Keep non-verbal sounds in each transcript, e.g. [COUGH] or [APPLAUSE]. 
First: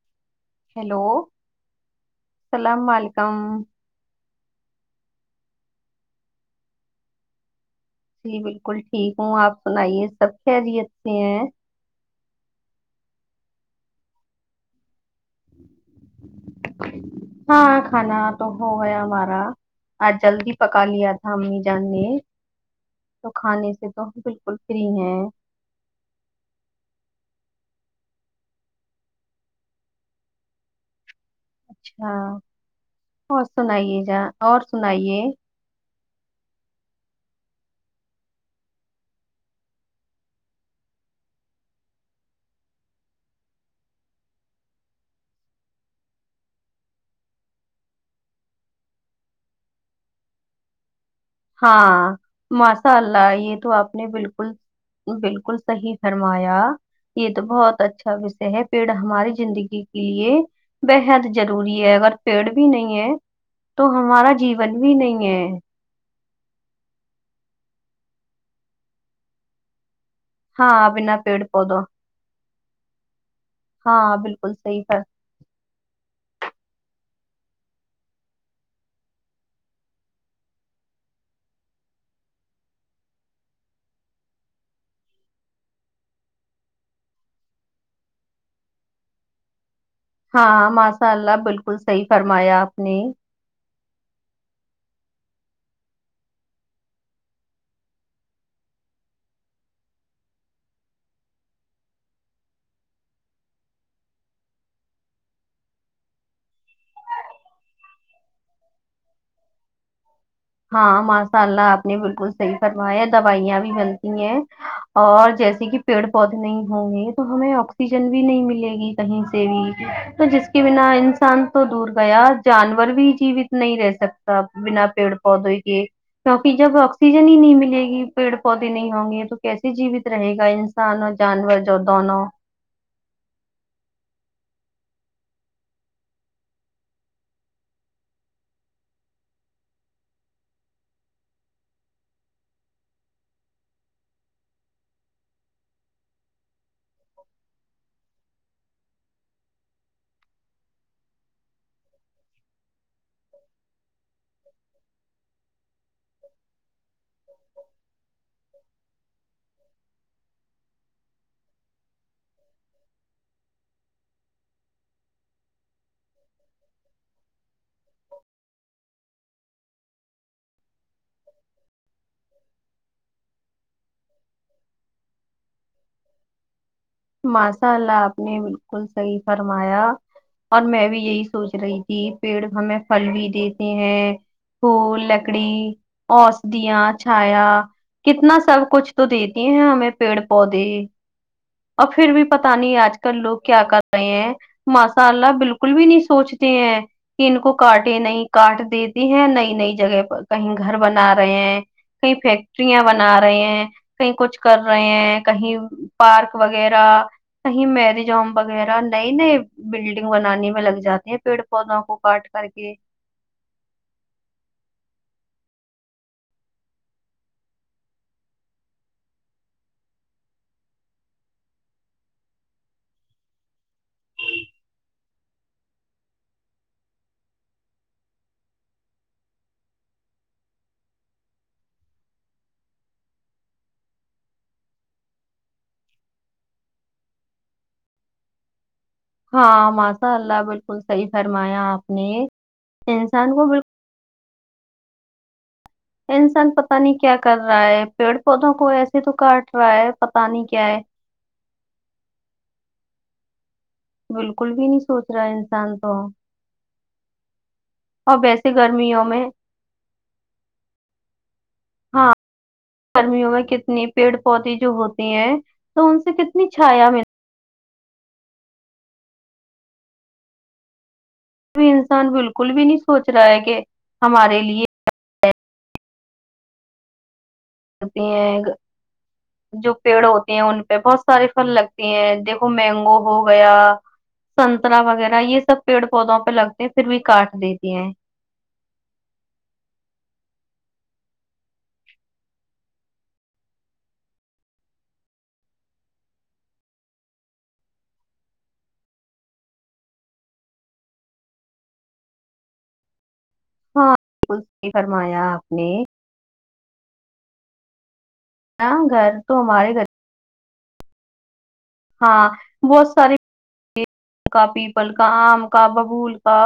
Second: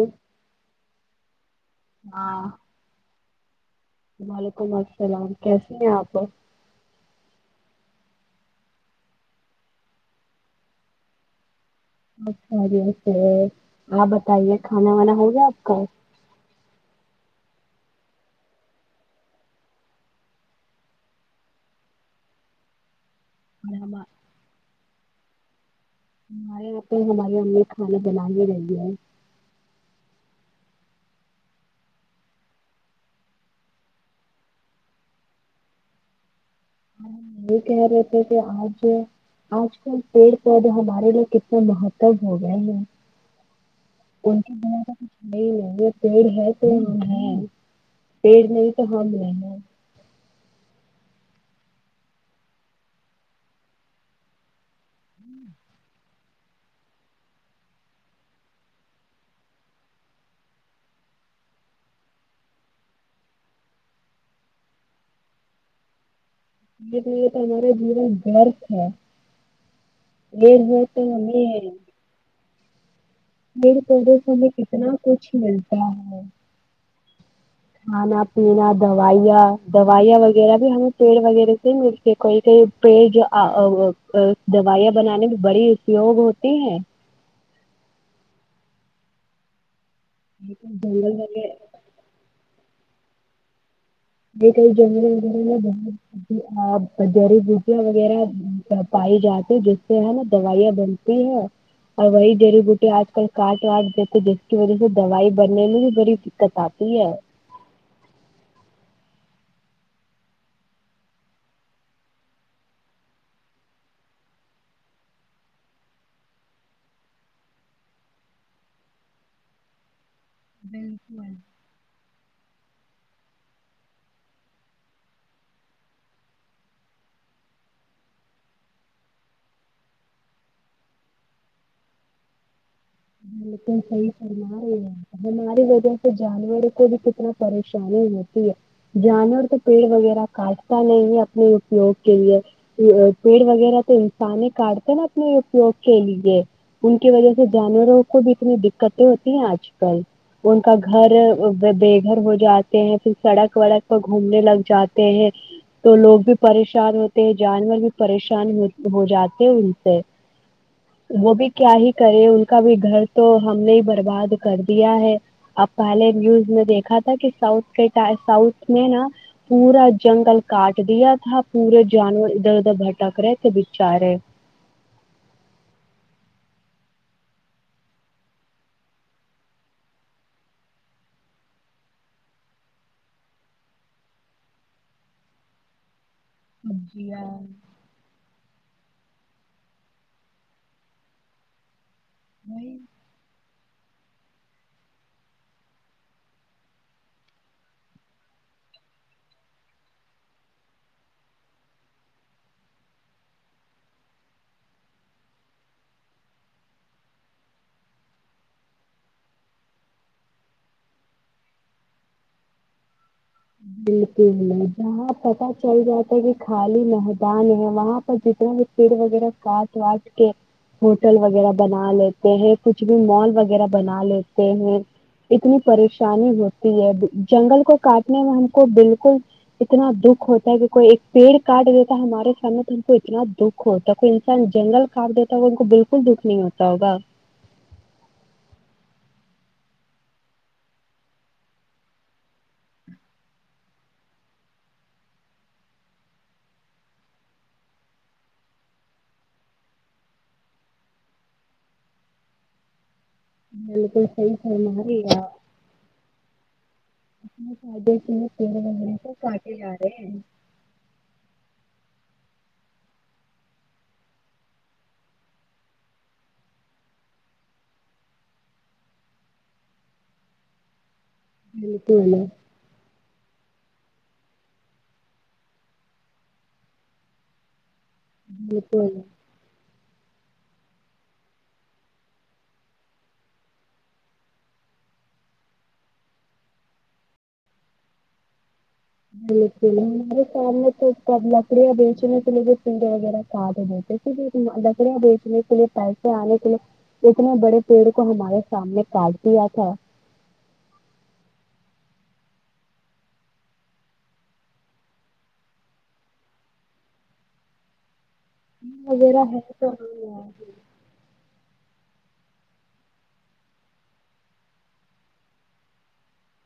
ہمم hello ہاں السلام علیکم ہمم وعلیکم السلام کیسی ہیں آپ جی بالکل ٹھیک ہوں آپ سنائیے سب خیریت سے ہیں اچھا جیسے آپ بتائیے کھانا وانا ہو گیا آپ کا ہاں کھانا تو ہو گیا ہمارا آج جلدی پکا لیا تھا امی جان نے تو کھانے سے ہم تو بالکل فری ہیں اں پہ ہماری امی کھانا بنے رہی ہے اچھا اور سنائیے جا اور سنائیے اور ہم یہ کہہ رہے تھے کہ آج آج کل پیڑ پودے ہمارے لیے کتنے مہتب ہو گئے ہیں ان کے بنا تو کچھ نہیں لیں گے پیڑ ہے تو ہم ہے پیڑ نہیں تو ہم لیں گے ہاں ماشاء اللہ یہ تو آپ نے بالکل بالکل صحیح فرمایا یہ تو بہت اچھا وشے ہے پیڑ ہماری زندگی کے لیے بےحد ضروری ہے اگر پیڑ بھی نہیں ہے تو ہمارا جیون بھی نہیں ہے یہ تو یہ تو ہمارا جیون گر ہے بیر ب ہاں تو بنا ہمے پیڑ پودوں میے ہاں پڈس ہمیں بالکل صحیح کتنا فر کچھ ملتا ہے کھانا پینا دوائیاں دوائیاں وغیرہ بھی ہمیں پیڑ وغیرہ سے ملتے کوئی کہئی پیڑ جو دوائیاں بنانے میں بڑی اپیوگ ہوتی ہیں ہاں ہاں جنگل ماشاء اللہ وغیرہ بالکل صحیح فرمایا آپ میں یہ کئی جنگلے وغیرہ میں بت جڑی بوٹیاں وغیرہ پائی جاتی جس سے ہے نا دوائیاں بنتی ہیں اور وہی جڑی بوٹییاں آج کل کاٹ وٹ دیتے جس کی وجہ سے دوائی بننے میں بھی بڑی دقت آتی ہے ہاں ماشاء اللہ آپ نے بالکل صحیح کروایا دوائیاں بھی بنتی ہیں اور جیسے کہ پیڑ پودے نہیں ہوں گے تو ہمیں آکسیجن بھی نہیں ملے گی کہیں سے بھی تو جس کے بنا انسان تو دور گیا جانور بھی جیوت نہیں رہ سکتا بنا پیڑ پودے کے کیونکہ جب آکسیجن ہی نہیں ملے گی پیڑ پودے نہیں ہوں گے تو کیسے جیوت رہے گا انسان اور جانور دونوں لیکن صحیح فرم رہے ہیں ہماری وجہ سے جانور کو بھی کتنا پریشانی ہوتی ہے جانور تو پیڑ وغیرہ کاٹتا نہیں اپنے اپیوگ کے لیے پیڑ وغیرہ تو انسان ہی کاٹتے نا اپنے اپیوگ کے لیے ان کی وجہ سے جانوروں اتنی دقتیں ہوتی ہیں آج کل ان کا گھر بے گھر ہو جاتے ہیں پھر سڑک وڑک پر گھومنے لگ جاتے ہیں تو لوگ بھی پریشان ہوتے ہیں جانور بھی پریشان ہو جاتے ہیں ان سے وہ بھی کیا ہی کرے ان کا بھی گھر تو ہم نے ہی برباد کر دیا ہے اب پہلے نیوز میں دیکھا تھا کہ ساؤتھ کے ساؤتھ میں نا پورا جنگل کاٹ دیا تھا پورے جانور ادھر ادھر بھٹک رہے کہ بچا رہے ماشاء اللہ آپ نے بالکل صحیح فرمایا اور میں بھی یہی سوچ رہی تھی پیڑ ہمیں پھل بھی دیتے ہیں پھول لکڑی [UNINTELLIGIBLE] اچھایا کتنا سب کچھ تو دیتی ہیں ہمیں پیڑ پودے اور پھر بھی پتا نہیں آج کل لگ کیا کرتے رہے ہیں ماشاء اللہ بالکل بھی نہیں سوچتے ہیں کہ ان کو کاٹے نہیںئی کاٹ دیتی ہیں نئی نئی جگہ پر کہیں گھر بنا رہے ہیں کہئی فیکٹریاں بنا رہے ہیں کہیں کچھ کر رہے ہیں کہیں پارک وغیرہ کہیں میرج ہوم وغیرہ نئی نئے بلڈنگ بنانے میں لگ جاتے ہیں پیڑ پودوں کو کاٹ کر کے بالکل جہاں پت چل جاتا ہے کہ خالی میدان ہے وہاں پر جتنا بھی پیڑ وغیرہ کاٹ واٹ کے ہوٹل وغیرہ بنا لیتے ہیں کچھ بھی مال وغیرہ بنا لیتے ہیں اتنی پریشانی ہوتی ہے جنگل کو کاٹ سنے میں ہم کو بالکل اتنا دکھ ہوتا ہے کہ کوئی ایک پیڑ کاٹ دیتا ہے ہمارے سامنے تو ہم کو اتنا دکھ ہوتا ہے کوئی انسان جنگل کاٹ دیتا ہے ہو ان کو بالکل دکھ نہیں ہوتا ہوگا ہاں ماشاء اللہ بالکل صحیح فرمایا آپ نے انسان کو بالکل انسان پتا نہیں کیا کر رہا ہے پیڑ پودوں کو ایسے تو کاٹ رہا ہے پتا نہیں کیا ہے بالکل صحیح بھی فرم نہیں رہی سوچ رہا ہے انسان تو اپنے فدے کے اور تین ویسے مہینے گرمیوں سے میں کاٹے جا رہے ہیں ہاں گرمیوں میں کتنی پیڑ پودے جو ہوتے ہیں تو ان سے کتنی چھایا مل انسان بالکل بھی نہیں سوچ رہا ہے کہ ہمارے لیے تی ہیں بالکل جو پیڑ ہوتے ہیں ان پہ بہت سارے پھل لگتے ہیں دیکھو مینگو ہو گیا سنترا وغیرہ یہ سب پیڑ پودوں پہ لگتے ہیں پھر بھی کاٹ دیتی ہیں بالکل میرے سامنے تو لکڑیاں بیچنے کے لیے پگے وغیرہ کاد گئے تھے لکڑیاں بیچنے کے لیے پیسے آنے کے لیے اتنے بڑے پیڑ کو ہمارے سامنے کاٹ دیا تھا ہاں بالکل صحی فرمایا آپ نے نا گھر وغیرہ ہے تو ہمارے گھر ہاں بہت سارے کا پیپل کا آم کا ببول کا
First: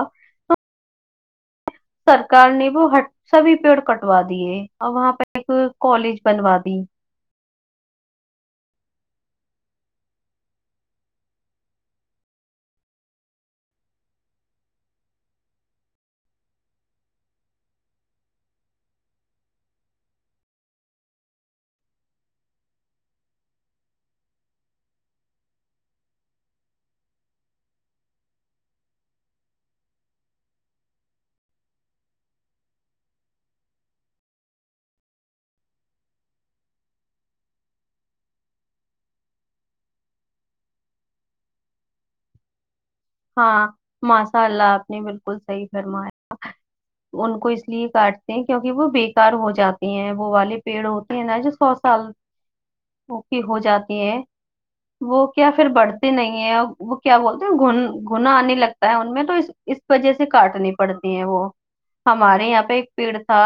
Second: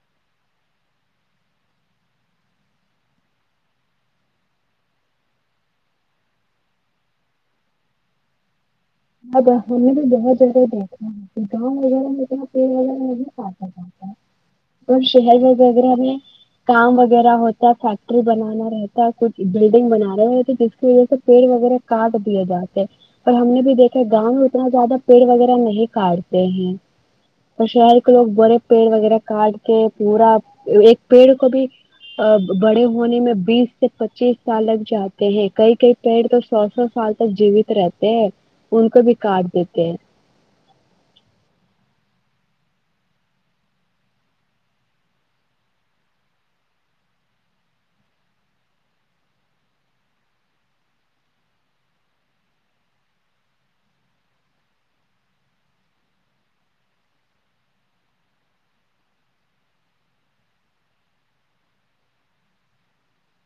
سرکار نے وہ ہ سبھی پیڑ کٹوا دیے اور وہاں پہ ایک کالج بنوا دی ا ہم نے بھی بہت زدہ دیکھا گاؤں وغیرہ میں پیڑ وغیرہ نہیں کاٹا جاتا اور شہر وغیرہ میں کام وغیرہ ہوتا فیکٹری بنانا رہتا کچھ بلڈنگ بنان رہے رہتے جس کی وجہ سے پیڑ وغیرہ کاٹ دیے جاتے ہیں اور ہم نے بھی دیکھ گاؤں میں اتنا زیادہ پیڑ وغیرہ نہیں کاٹتے ہیں تو شہر کے لوگ بڑے پیڑ وغیرہ کاٹتے پورا ایک پیڑ کو بھی بڑے ہونے میں بیس سے پچیس سال لگ جاتے ہیں کئی کئی پیڑ تو سو سو سال تک جیوت رہتے ہیں ان کو بھی کاٹ دیتے ہیں ہاں ماشاء اللہ آپ نے بالکل صحیح فرمایا ان کو اس لیے کاٹتے ہیں کیونکہ وہ بےیکار ہو جات ہیں وہ والے پیڑ ہوتے ہیں نا جو سو سال کی ہو جاتے ہیں وہ کیا پھر بڑھتے نہیں ہیں وہ کیا بولتے ہیں گن گنا انے لگتا ہے ان میں تو اس وجہ سے کاٹنی پڑتی ہیں وہ ہمارے یہاں پہ ایک پیڑ سا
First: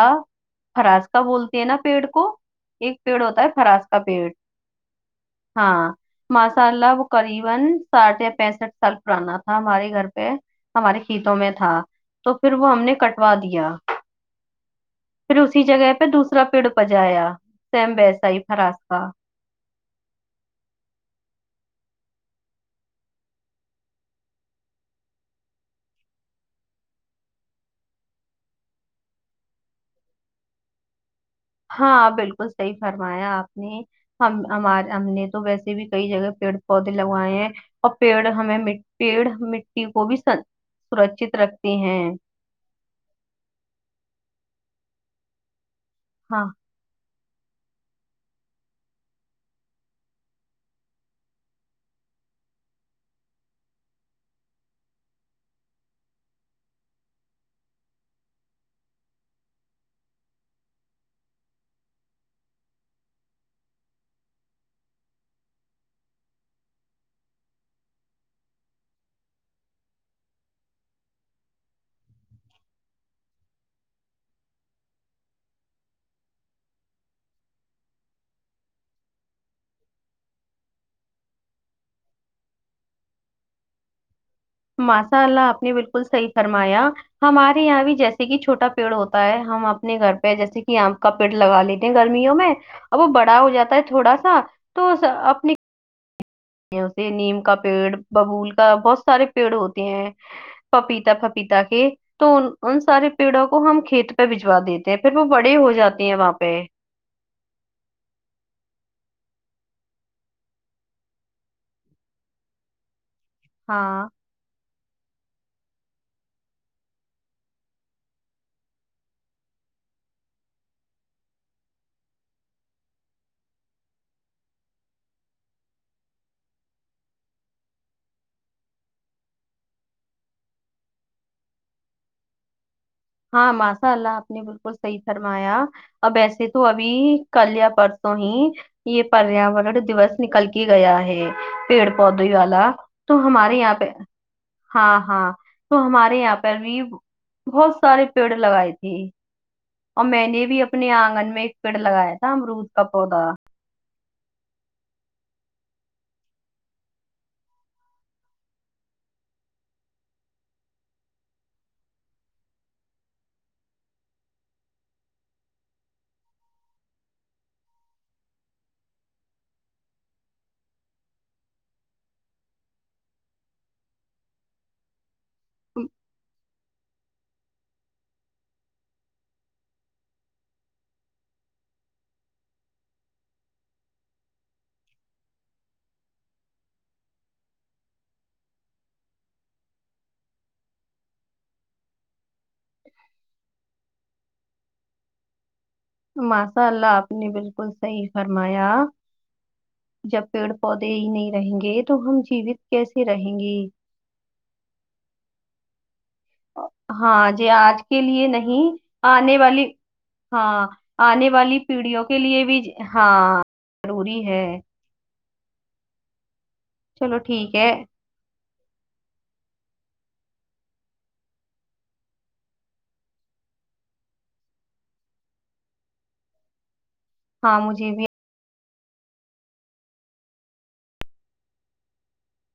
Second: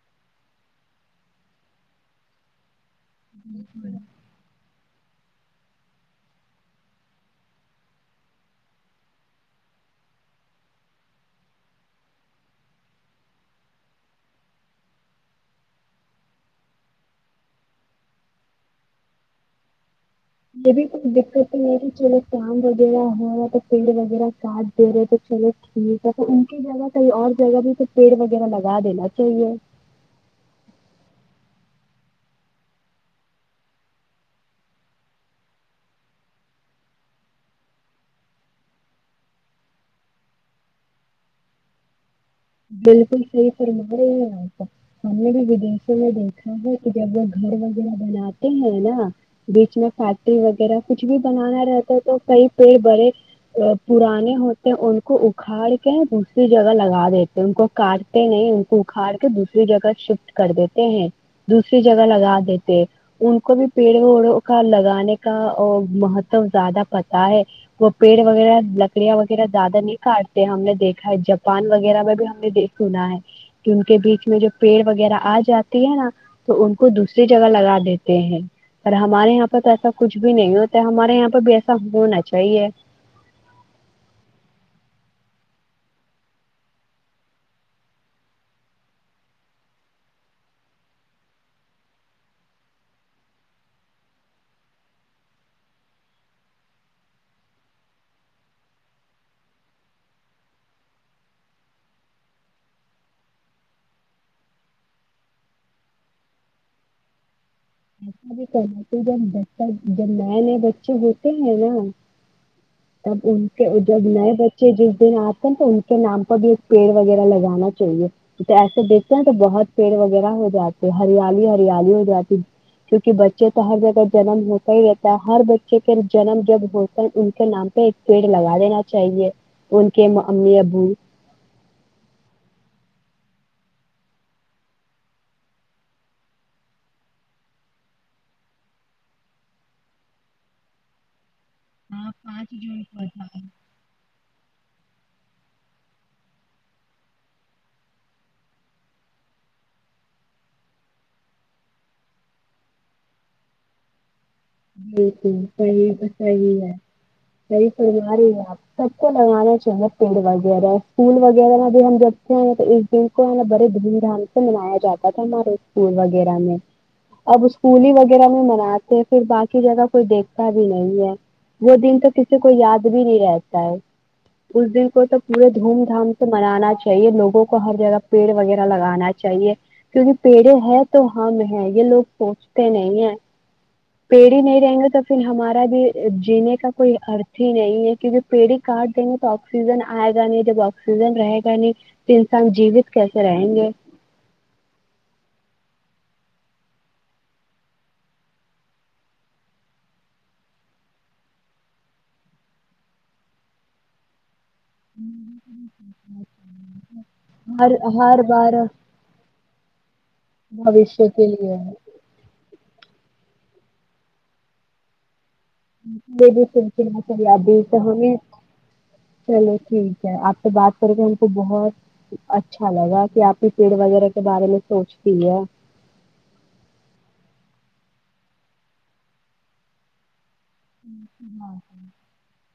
راستہ بولتے ہیں نا پیڑ کو ایک پیڑ ہوتاہے فراز کا پیڑ ماشاءاللہ وہ قریبا ساڑھے پرانا پیسات سال تھا ہمارے گھر پہ ہمارے کھیتوں میں تھا تو پھر وہ ہم نے کٹوا دیا پھر اسی جگہ پہ دوسرا پیڑ پجایا سیم بیسائی فراس کا یہ بھی کوچھ دقت تو نہیں ہے کہ چلو کام وغیرہ ہو رہا ہے تو پیڑ وغیرہ کاٹ دے رہے تو چلو ٹھیک ہے تو ان کی جگہ کہیں اور جگہ بھی تو پیڑ وغیرہ لگا دینا چاہیے ہاں بالکل صحیح فرمایا آپ نے ہمار ہم نے تو ویسے بھی کئی جگہ پیڑ پودے لگوائے ہیں اور پیڑ ہمیں پیڑ مٹی کو بھی سرکچت رکھتے ہیں بالکل صی فر م ہم نے بھیدیش تو میں ہاں دیکھا ہے کہ جب گھر وغیرہ بناتے ہیں نا بیچ میں فیکٹری وغیرہ کچھ بھی بنانا رہتا ہے تو کئی پیڑ بڑے پرانے ہوتے ان کو اکھاڑ کے دوسری جگہ لگا دیتے ان کو کاٹتے نہیں ان کو اکھاڑ کے دوسری جگہ شفٹ کر دیتے ہیں دوسری جگہ لگا دیتے ہیں ان کو بھی پیڑ وڑوں کا لگانے کا مہتو زیادہ پتا ہے وہ پیڑ وغیرہ لکڑیاں وغیرہ زیادہ نہیں کاٹتے ہم نے دیکھا ہے جاپان وغیرہ میں ہم نے دیک سنا ہے کہ ان کے بیچ میں جو پیڑ وغیرہ آ جاتی ہے نا تو ان کو دوسری جگہ لگا دیتے ہیں پر ہمارے یہاں پہ تو ایسا کچھ بھی نہیں ہوتا ہمارے یہاں پہ بھی ایسا ہونا چاہیے ماشاء اللہ آپ نے بالکل صحیح فرمایا ہمارے یہاں بھی جیسے کہ چھوٹا پیڑ ہوتا ہے ہم اپنے گھر پہ جیسے کہ آپ کا پیڑ لگا لیتے ہیں گرمیوں میں اب وہ بڑا ہو جاتا ہے تھوڑا سا تو اپنی یہے نیم کا پیڑ ببول کا بہت سارے پیڑ ہوتے ہیں پپیتا پپیتا کے تو ان ان سارے پیڑوں کو ہم کھیت پہ بھجوا دیتے ہیں پھر وہ بڑے ہو جاتے ہیں وہاں پہ ایسا بھی کرنا جب ب جب نئے نئے بچے ہوتے ہیں نا تب ان سے ہاں جب نہیں ہو جس دن آتے ہیں تو ان کے نام پر بھی ایک پیڑ وغیرہ لگانا چاہیے تو ایسے دیکھتے ہیں تو بہت پیڑ وغیرہ ہو جاتے ہریالی ہریالی ہو جاتی کیونکہ بچے تو ہر جگہ جنم ہوتا ہی رہتا ہے ہر بچے کے جنم جب ہوتا ان کے نام پہ ایک پیڑ لگا دینا چاہیے ان کے امی ابو ہاں ماشاء اللہ آپ نے بالکل صحیح فرمایا اور ویسے تو ابھی کل یا پرسوں ہی یہ پریاورن دوس نکل کے گیا ہے پیڑ ہاں پودے پانچ والا جون کو تو تھا ہمارے یہاں پہ ہاں ہاں تو ہمارے یہاں پر بھی بہت سارے پیڑ لگائے تھی اور میں نے بھی اپنے آنگن میں ایک پیڑ لگایا تھا امرود کا پودا ج صحیح تو صحیح ہے صحیح پلوار ہی ہے آپ سب کو لگانا چاہیے پیڑ وغیرہ اسکول وغیرہ میں بھی ہم جبتے ہیں تو اس دن کو ہے نا بڑے دھوم دھام سے منایا جاتا تھا ہمارے اسکول وغیرہ میں اب اسکول ہی وغیرہ میں مناتے پھر باقی جگہ کوئی دیکھتا بھی نہیں ہے وہ دن تو کسی کو یاد بھی نہیں رہتا ہے اس دن کو تو پورے دھوم دھام سے منانا چاہیے لوگوں کو ہر جگہ پیڑ وغیرہ لگانا چاہیے کیونکہ پیڑے ہے تو ہم ہیں یہ لوگ سوچتے نہیں ہیں پیڑھی نہیں رہیں گے تو پھر ہمارا بھی جینے کا کوئی ارتھ ہی نہیں ہے کیونکہ پیڑھی کاٹ دیں گے تو آکسیجن آئے گا نہیں جب آکسیجن رہے گا نہیں تو انسان جیوت کیسے رہیں گے ماشاء اللہ آپ نے بالکل صحیح فرمایا جب پیڑ پودے ہی نہیں رہیں گے تو ہم جیوت کیسے رہیں گے [UNINTELLIGIBLE] ہاں ج ہر آج کے ہر لیے بار نہیں آنے والی ہاں بوشیہ کے آنے لیے والی پیڑھیوں کے لیے بھی ہاں ضروری ہے [UNINTELLIGIBLE] چلو سیاد ٹھیک ہے سے ہوئے چلو ٹھیک ہے آپ سے بات کر کے ان کو بہت اچھا لگا کہ آپ کی پیڑ وغیرہ کے بارے میں سوچتی ہے ہاں مجھے بھی ہ ہاں ہ [UNINTELLIGIBLE]